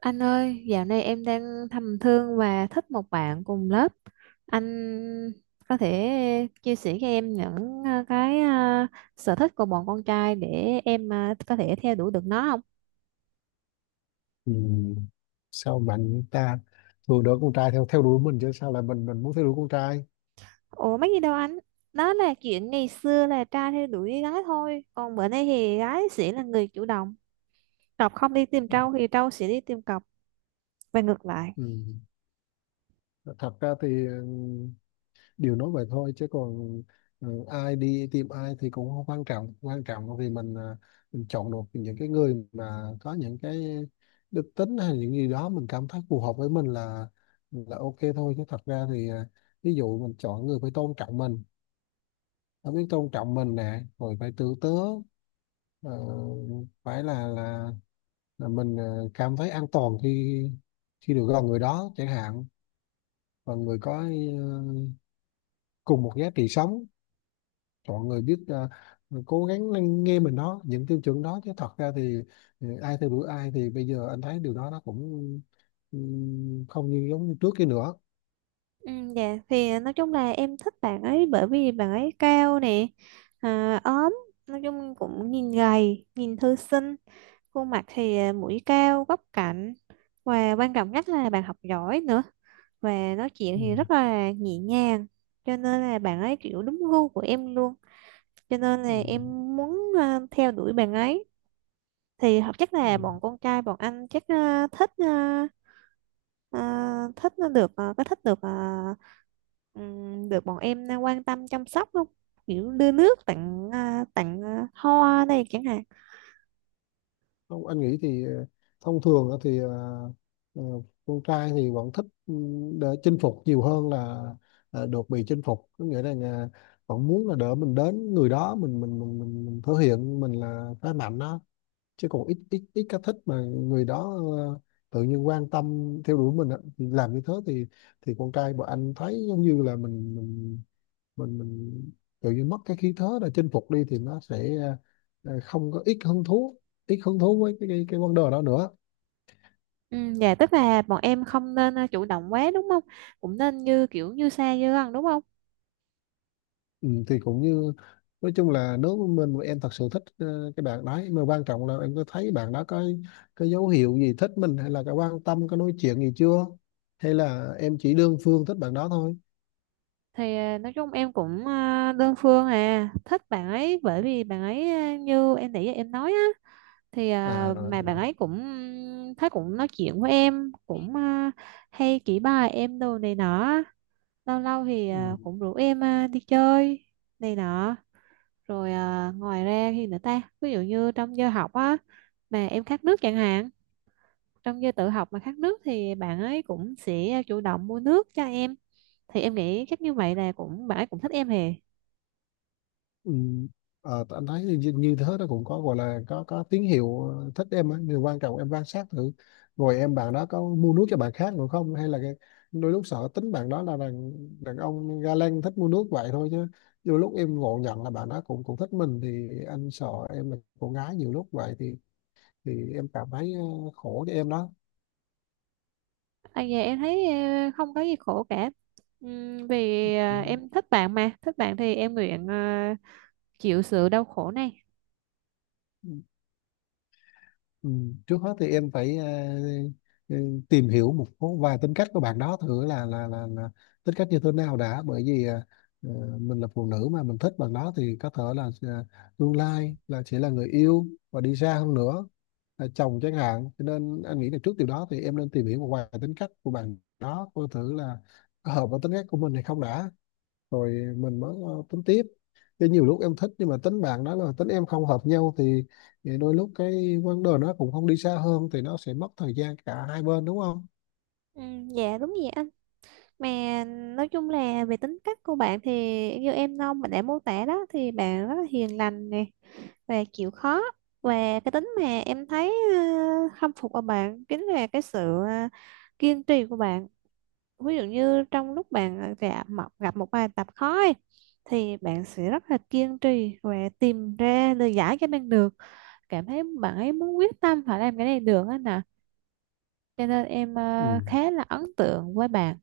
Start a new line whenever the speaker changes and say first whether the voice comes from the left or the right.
right: Anh ơi, dạo này em đang thầm thương và thích một bạn cùng lớp. Anh có thể chia sẻ cho em những sở thích của bọn con trai để em có thể theo đuổi được nó không?
left: Ừ. Sao bạn ta thường đỡ con trai theo theo đuổi mình chứ sao lại mình muốn theo đuổi con trai.
right: Ủa mấy gì đâu anh? Đó là chuyện ngày xưa là trai theo đuổi gái thôi. Còn bữa nay thì gái sẽ là người chủ động. Cọc không đi tìm trâu thì trâu sẽ đi tìm cọc và ngược lại.
left: Ừ. Thật ra thì điều nói vậy thôi chứ còn ai đi tìm ai thì cũng không quan trọng vì mình chọn được những cái người mà có những cái đức tính hay những gì đó mình cảm thấy phù hợp với mình là ok thôi, chứ thật ra thì ví dụ mình chọn người phải tôn trọng mình, phải biết tôn trọng mình nè, rồi phải tử tế, ờ, phải là mình cảm thấy an toàn khi khi được gần người đó chẳng hạn, và người có ờ, cùng một giá trị sống, mọi người biết cố gắng lắng nghe mình đó, những tiêu chuẩn đó. Chứ thật ra thì ai theo đuổi ai thì bây giờ anh thấy điều đó nó cũng ừ, không như giống như trước kia nữa.
right: Ừ, dạ thì nói chung là em thích bạn ấy bởi vì bạn ấy cao nè, à, ốm, nói chung cũng nhìn gầy nhìn thư sinh. Khuôn mặt thì mũi cao góc cạnh, và quan trọng nhất là bạn học giỏi nữa, và nói chuyện
left: Ừ.
right: thì rất là nhẹ nhàng, cho nên là bạn ấy kiểu đúng gu của em luôn, cho nên là
left: Ừ.
right: em muốn theo đuổi bạn ấy. Thì chắc
left: Ừ.
right: là bọn con trai bọn anh chắc ờ, thích ờ, ờ, thích nó được ờ, có thích được ờ, được bọn em quan tâm chăm sóc không, kiểu đưa nước tặng tặng hoa này chẳng hạn.
left: Không, anh nghĩ thì thông thường á thì ờ, con trai thì vẫn thích để chinh phục nhiều hơn là được bị chinh phục, có nghĩa là vẫn muốn là đỡ mình đến người đó, mình thể hiện mình là phái mạnh đó. Chứ còn ít ít ít cái thích mà người đó tự nhiên quan tâm theo đuổi mình á, thì làm như thế thì con trai bọn anh thấy giống như là mình tự nhiên mất cái khí thế là chinh phục đi, thì nó sẽ không có ít hứng thú với cái vấn đề đó nữa.
right: Ừ, dạ tức là bọn em không nên chủ động quá đúng không, cũng nên như kiểu như xa như gần đúng không.
left: Ừ, thì cũng như nói chung là, nếu mà mình mà em thật sự thích cái bạn đấy, mà quan trọng là em có thấy bạn đó có cái dấu hiệu gì thích mình, hay là cái quan tâm có nói chuyện gì chưa, hay là em chỉ đơn phương thích bạn đó thôi.
right: Thì nói chung em cũng đơn phương à thích bạn ấy bởi vì bạn ấy như em nãy giờ em nói á. Thì
left: À, rồi
right: mà bạn
left: rồi.
right: ấy cũng thấy, cũng nói chuyện với em cũng hay chỉ bài em đồ này nọ. Lâu lâu thì
left: Ừ.
right: cũng rủ em đi chơi này nọ. Rồi ngoài ra thì nữa ta, ví dụ như trong giờ học á, mà em khát nước chẳng hạn, trong giờ tự học mà khát nước thì bạn ấy cũng sẽ chủ động mua nước cho em. Thì em nghĩ chắc như vậy là cũng bạn ấy cũng thích em hề.
left: Ừ. Anh thấy như thế nó cũng có gọi là có tín hiệu thích em á, nhưng quan trọng em quan sát thử rồi, em bạn đó có mua nước cho bạn khác nữa không, hay là cái, đôi lúc sợ tính bạn đó là đàn đàn ông ga lăng, thích mua nước vậy thôi, chứ đôi lúc em ngộ nhận là bạn đó cũng cũng thích mình, thì anh sợ em là cô gái nhiều lúc vậy thì em cảm thấy khổ cho em đó.
right: À, dạ em thấy không có gì khổ cả. Vì
left: Ừ.
right: em thích bạn mà thích bạn thì em nguyện chịu sự đau khổ này.
left: Ừ, trước hết thì em phải ờ, tìm hiểu một số vài tính cách của bạn đó thử là là tính cách như thế nào đã, bởi vì ờ, mình là phụ nữ mà mình thích bạn đó, thì có thể là tương lai là sẽ là người yêu, và đi xa hơn nữa là chồng chẳng hạn, cho nên anh nghĩ là trước điều đó thì em nên tìm hiểu một vài tính cách của bạn đó, coi thử là có hợp với tính cách của mình hay không đã, rồi mình mới tính tiếp. Chứ nhiều lúc em thích nhưng mà tính bạn đó là tính em không hợp nhau thì đôi lúc cái vấn đề nó cũng không đi xa hơn, thì nó sẽ mất thời gian cả hai bên đúng không.
right: Ừ, dạ đúng vậy anh, mà nói chung là về tính cách của bạn thì như em Nông mình đã mô tả đó, thì bạn rất là hiền lành nè, và chịu khó, và cái tính mà em thấy khâm phục ở bạn chính là cái sự ờ, kiên trì của bạn. Ví dụ như trong lúc bạn gặp một bài tập khó ấy, thì bạn sẽ rất là kiên trì và tìm ra lời giải cho bạn được, cảm thấy bạn ấy muốn quyết tâm phải làm cái này được á nè, cho nên em
left: Ừ.
right: khá là ấn tượng với bạn.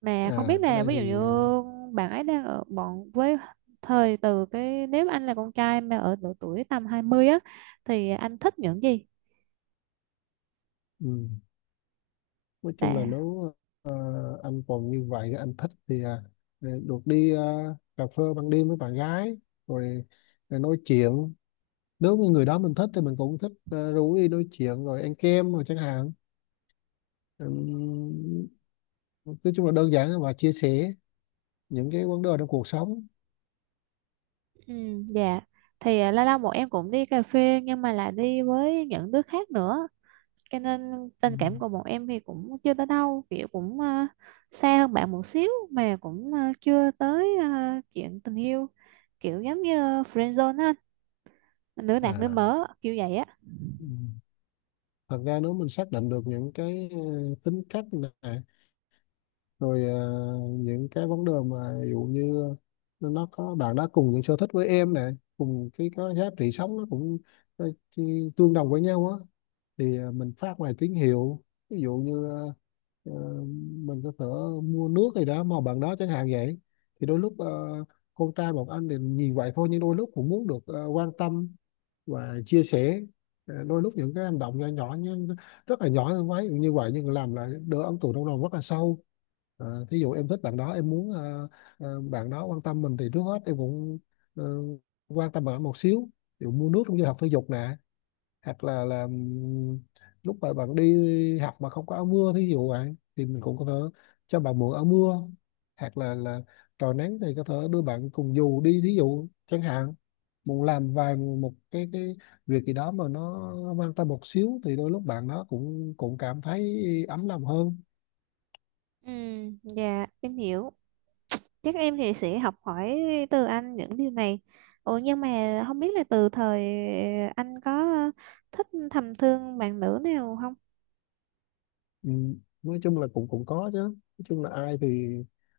right: Mà không
left: À,
right: biết
left: cái
right: là
left: đây
right: ví
left: thì
right: dụ như bạn ấy đang ở bọn với thời từ cái, nếu mà anh là con trai mà ở độ tuổi tầm 20 á, thì anh thích những gì
left: ừ, nói chung là
right: là.
left: nếu ờ, anh còn như vậy, anh thích thì được đi cà phê ban đêm với bạn gái, rồi, rồi nói chuyện. Nếu như người đó mình thích thì mình cũng thích rủ đi nói chuyện rồi ăn kem rồi chẳng hạn. Ừm, nói chung là đơn giản và chia sẻ những cái vấn đề trong cuộc sống.
right: Ừ, dạ thì lâu lâu bọn em cũng đi cà phê nhưng mà là đi với những đứa khác nữa, cho nên
left: Ừ.
right: tình cảm của bọn em thì cũng chưa tới đâu, kiểu cũng xa hơn bạn một xíu mà cũng chưa tới chuyện tình yêu, kiểu giống như friend zone á, anh, nữ nạc nữ
left: À.
right: mỡ kiểu vậy á.
left: Ừ. Thật ra nếu mình xác định được những cái tính cách này rồi, những cái vấn đề mà ví dụ như nó có, bạn đã cùng những sở thích với em này, cùng cái có giá trị sống nó cũng tương đồng với nhau á, thì mình phát ngoài tín hiệu, ví dụ như ờ, mình có thể mua nước gì đó mà bạn đó chẳng hạn vậy, thì đôi lúc con trai một anh thì nhìn vậy thôi, nhưng đôi lúc cũng muốn được quan tâm và chia sẻ. Đôi lúc những cái hành động nhỏ nhỏ, nhưng rất là nhỏ thôi, ví như vậy nhưng làm lại đỡ ấn tượng trong lòng rất là sâu. Thí dụ em thích bạn đó, em muốn bạn đó quan tâm mình, thì trước hết em cũng ờ, quan tâm bạn đó một xíu. Ví dụ mua nước trong giờ học thể dục nè, hoặc là lúc mà bạn đi học mà không có áo mưa, thí dụ vậy thì mình cũng có thể cho bạn mượn áo mưa, hoặc là trời nắng thì có thể đưa bạn cùng dù đi, thí dụ chẳng hạn. Muốn làm vài một cái việc gì đó mà nó mang tâm một xíu, thì đôi lúc bạn nó cũng cũng cảm thấy ấm lòng hơn.
right: Ừ, dạ em hiểu, chắc em thì sẽ học hỏi từ anh những điều này. Ủa nhưng mà không biết là từ thời anh có thích thầm thương bạn nữ nào không.
left: Ừ, nói chung là cũng cũng có chứ, nói chung là ai thì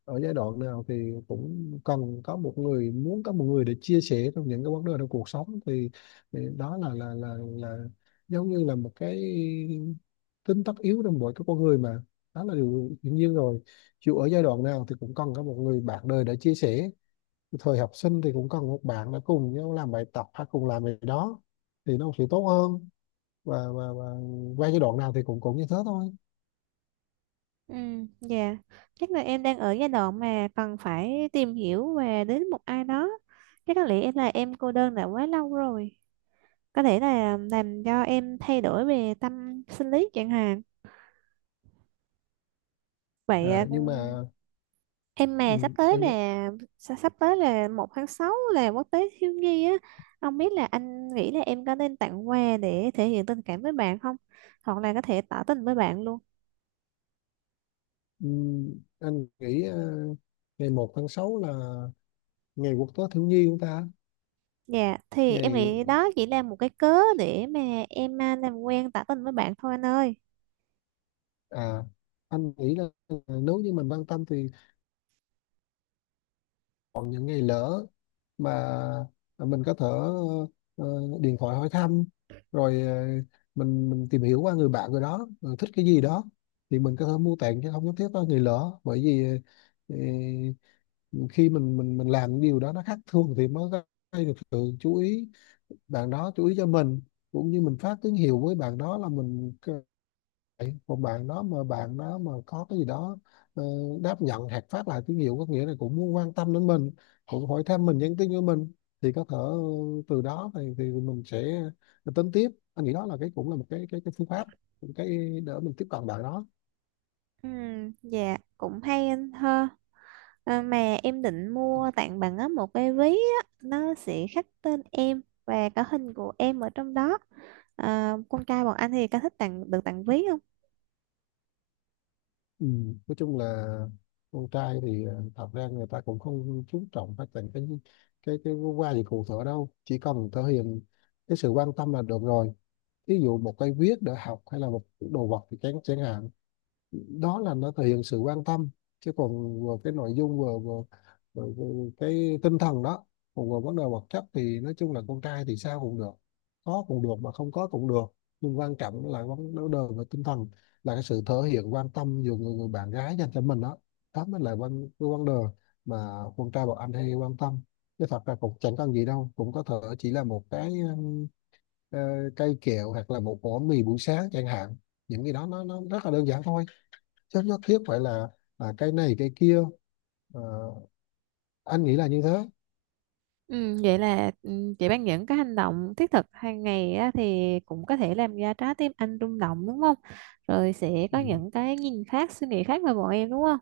left: ở giai đoạn nào thì cũng cần có một người, muốn có một người để chia sẻ trong những cái vấn đề trong cuộc sống, thì đó là giống như là một cái tính tất yếu trong mỗi cái con người mà, đó là điều hiển nhiên rồi. Chịu ở giai đoạn nào thì cũng cần có một người bạn đời để chia sẻ, thời học sinh thì cũng cần một bạn để cùng nhau làm bài tập hay cùng làm gì đó thì nó sẽ tốt hơn, và và qua giai đoạn nào thì cũng cũng như thế thôi.
right: Ừ, dạ chắc là em đang ở giai đoạn mà cần phải tìm hiểu và đến một ai đó, chắc có lẽ em là em cô đơn đã quá lâu rồi, có thể là làm cho em thay đổi về tâm sinh lý chẳng hạn. Vậy
left: À, nhưng mà.
right: em
left: Ừ,
right: mà sắp tới
left: em nói-
right: là sắp sắp tới là 1 tháng 6 là quốc tế thiếu nhi á. Ông biết là anh nghĩ là em có nên tặng quà để thể hiện tình cảm với bạn không? Hoặc là có thể tỏ tình với bạn luôn.
left: ừ, anh nghĩ ngày 1 tháng 6 là ngày quốc tế thiếu nhi của ta.
right: Dạ, thì em
left: Ngày
right: nghĩ đó chỉ là một cái cớ để mà em làm quen tỏ tình với bạn thôi anh ơi.
left: à Anh nghĩ là nếu như mình quan tâm thì còn những ngày lỡ mà mình có thể ờ, điện thoại hỏi thăm, rồi mình tìm hiểu qua người bạn rồi đó, rồi thích cái gì đó thì mình có thể mua tặng, chứ không nhất thiết có ngày lỡ. Bởi vì ờ, khi mình làm điều đó nó khác thường thì mới gây được sự chú ý, bạn đó chú ý cho mình, cũng như mình phát tín hiệu với bạn đó là còn bạn đó mà có cái gì đó ờ, đáp nhận hoặc phát lại tín hiệu, có nghĩa là cũng muốn quan tâm đến mình, cũng hỏi thăm mình, nhắn tin cho mình, thì có thể từ đó thì mình sẽ tính tiếp. Anh nghĩ đó là cái, cũng là một cái phương pháp, một cái để mình tiếp cận bạn đó.
right: Ừ, dạ, cũng hay anh ha. À, mà em định mua tặng bạn á một cái ví á, nó sẽ khắc tên em và cả hình của em ở trong đó. À, con trai bọn anh thì có thích tặng được tặng ví không?
left: Ừ. Nói chung là con trai thì thật ra người ta cũng không chú trọng phát triển cái qua gì cụ thể đâu, chỉ cần thể hiện cái sự quan tâm là được rồi. Ví dụ một cây viết để học, hay là một đồ vật thì chẳng chẳng hạn, đó là nó thể hiện sự quan tâm, chứ còn vừa cái nội dung, vừa cái tinh thần đó. Còn vừa vấn đề vật chất thì nói chung là con trai thì sao cũng được, có cũng được mà không có cũng được, nhưng quan trọng là vấn vấn đề về tinh thần, là cái sự thể hiện quan tâm giữa người bạn gái dành cho mình đó, đó mới là cái vấn đề mà con trai bọn anh hay quan tâm. Chứ thật ra cũng chẳng cần gì đâu, cũng có thể chỉ là một cái ờ, cây kẹo, hoặc là một ổ mì buổi sáng chẳng hạn, những cái đó nó rất là đơn giản thôi, chất nhất thiết phải là cái này cái kia. à, anh nghĩ là như thế.
right: Ừ, vậy là ừ, chị Ban những cái hành động thiết thực hàng ngày á, thì cũng có thể làm ra trái tim anh rung động đúng không? Rồi sẽ có
left: Ừ.
right: những cái nhìn khác, suy nghĩ khác về bọn em đúng không?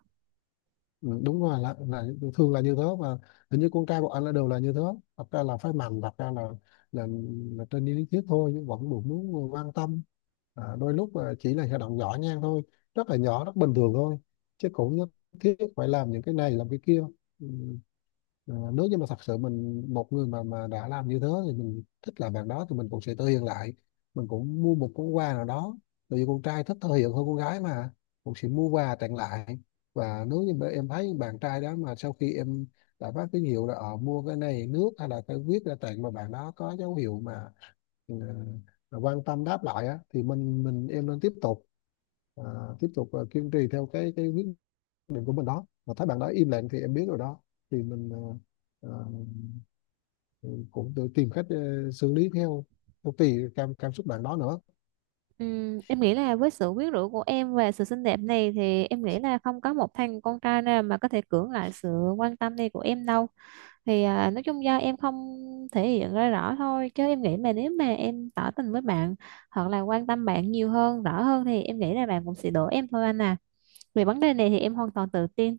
left: Ừ, đúng rồi, là thường là như thế. Và hình như con trai bọn anh là đều là như thế, thật ra là phải mạnh, thật ra là là, là, trên lý thuyết thôi nhưng vẫn được muốn quan tâm. Đôi lúc chỉ là hành động nhỏ nhen thôi, rất là nhỏ, rất bình thường thôi, chứ cũng nhất thiết phải làm những cái này làm cái kia. Ừ. Nếu như mà thật sự mình một người mà đã làm như thế, thì mình thích làm bạn đó thì mình cũng sẽ thể hiện lại, mình cũng mua một món quà nào đó, tại vì con trai thích thể hiện hơn con gái mà, cũng sẽ mua quà tặng lại. Và nếu như mà em thấy bạn trai đó, mà sau khi em đã phát tín hiệu là mua cái này nước, hay là cái viết ra tặng, mà bạn đó có dấu hiệu mà ừ, mà quan tâm đáp lại á, thì mình em nên tiếp tục, à, tiếp tục kiên trì theo cái quyết định của mình đó. Mà thấy bạn đó im lặng thì em biết rồi đó, thì mình à, à, cũng tự tìm cách xử lý theo theo tùy cảm cảm xúc bạn đó nữa.
right: Ừ, em nghĩ là với sự quyến rũ của em và sự xinh đẹp này thì em nghĩ là không có một thằng con trai nào mà có thể cưỡng lại sự quan tâm này của em đâu. Thì nói chung do em không thể hiện ra rõ thôi, chứ em nghĩ mà nếu mà em tỏ tình với bạn hoặc là quan tâm bạn nhiều hơn, rõ hơn thì em nghĩ là bạn cũng sẽ đổ em thôi anh à. Về vấn đề này thì em hoàn toàn tự tin.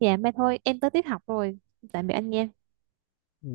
right: Dạ mai thôi em tới tiết học rồi, tạm biệt anh nha.
left: Ừ.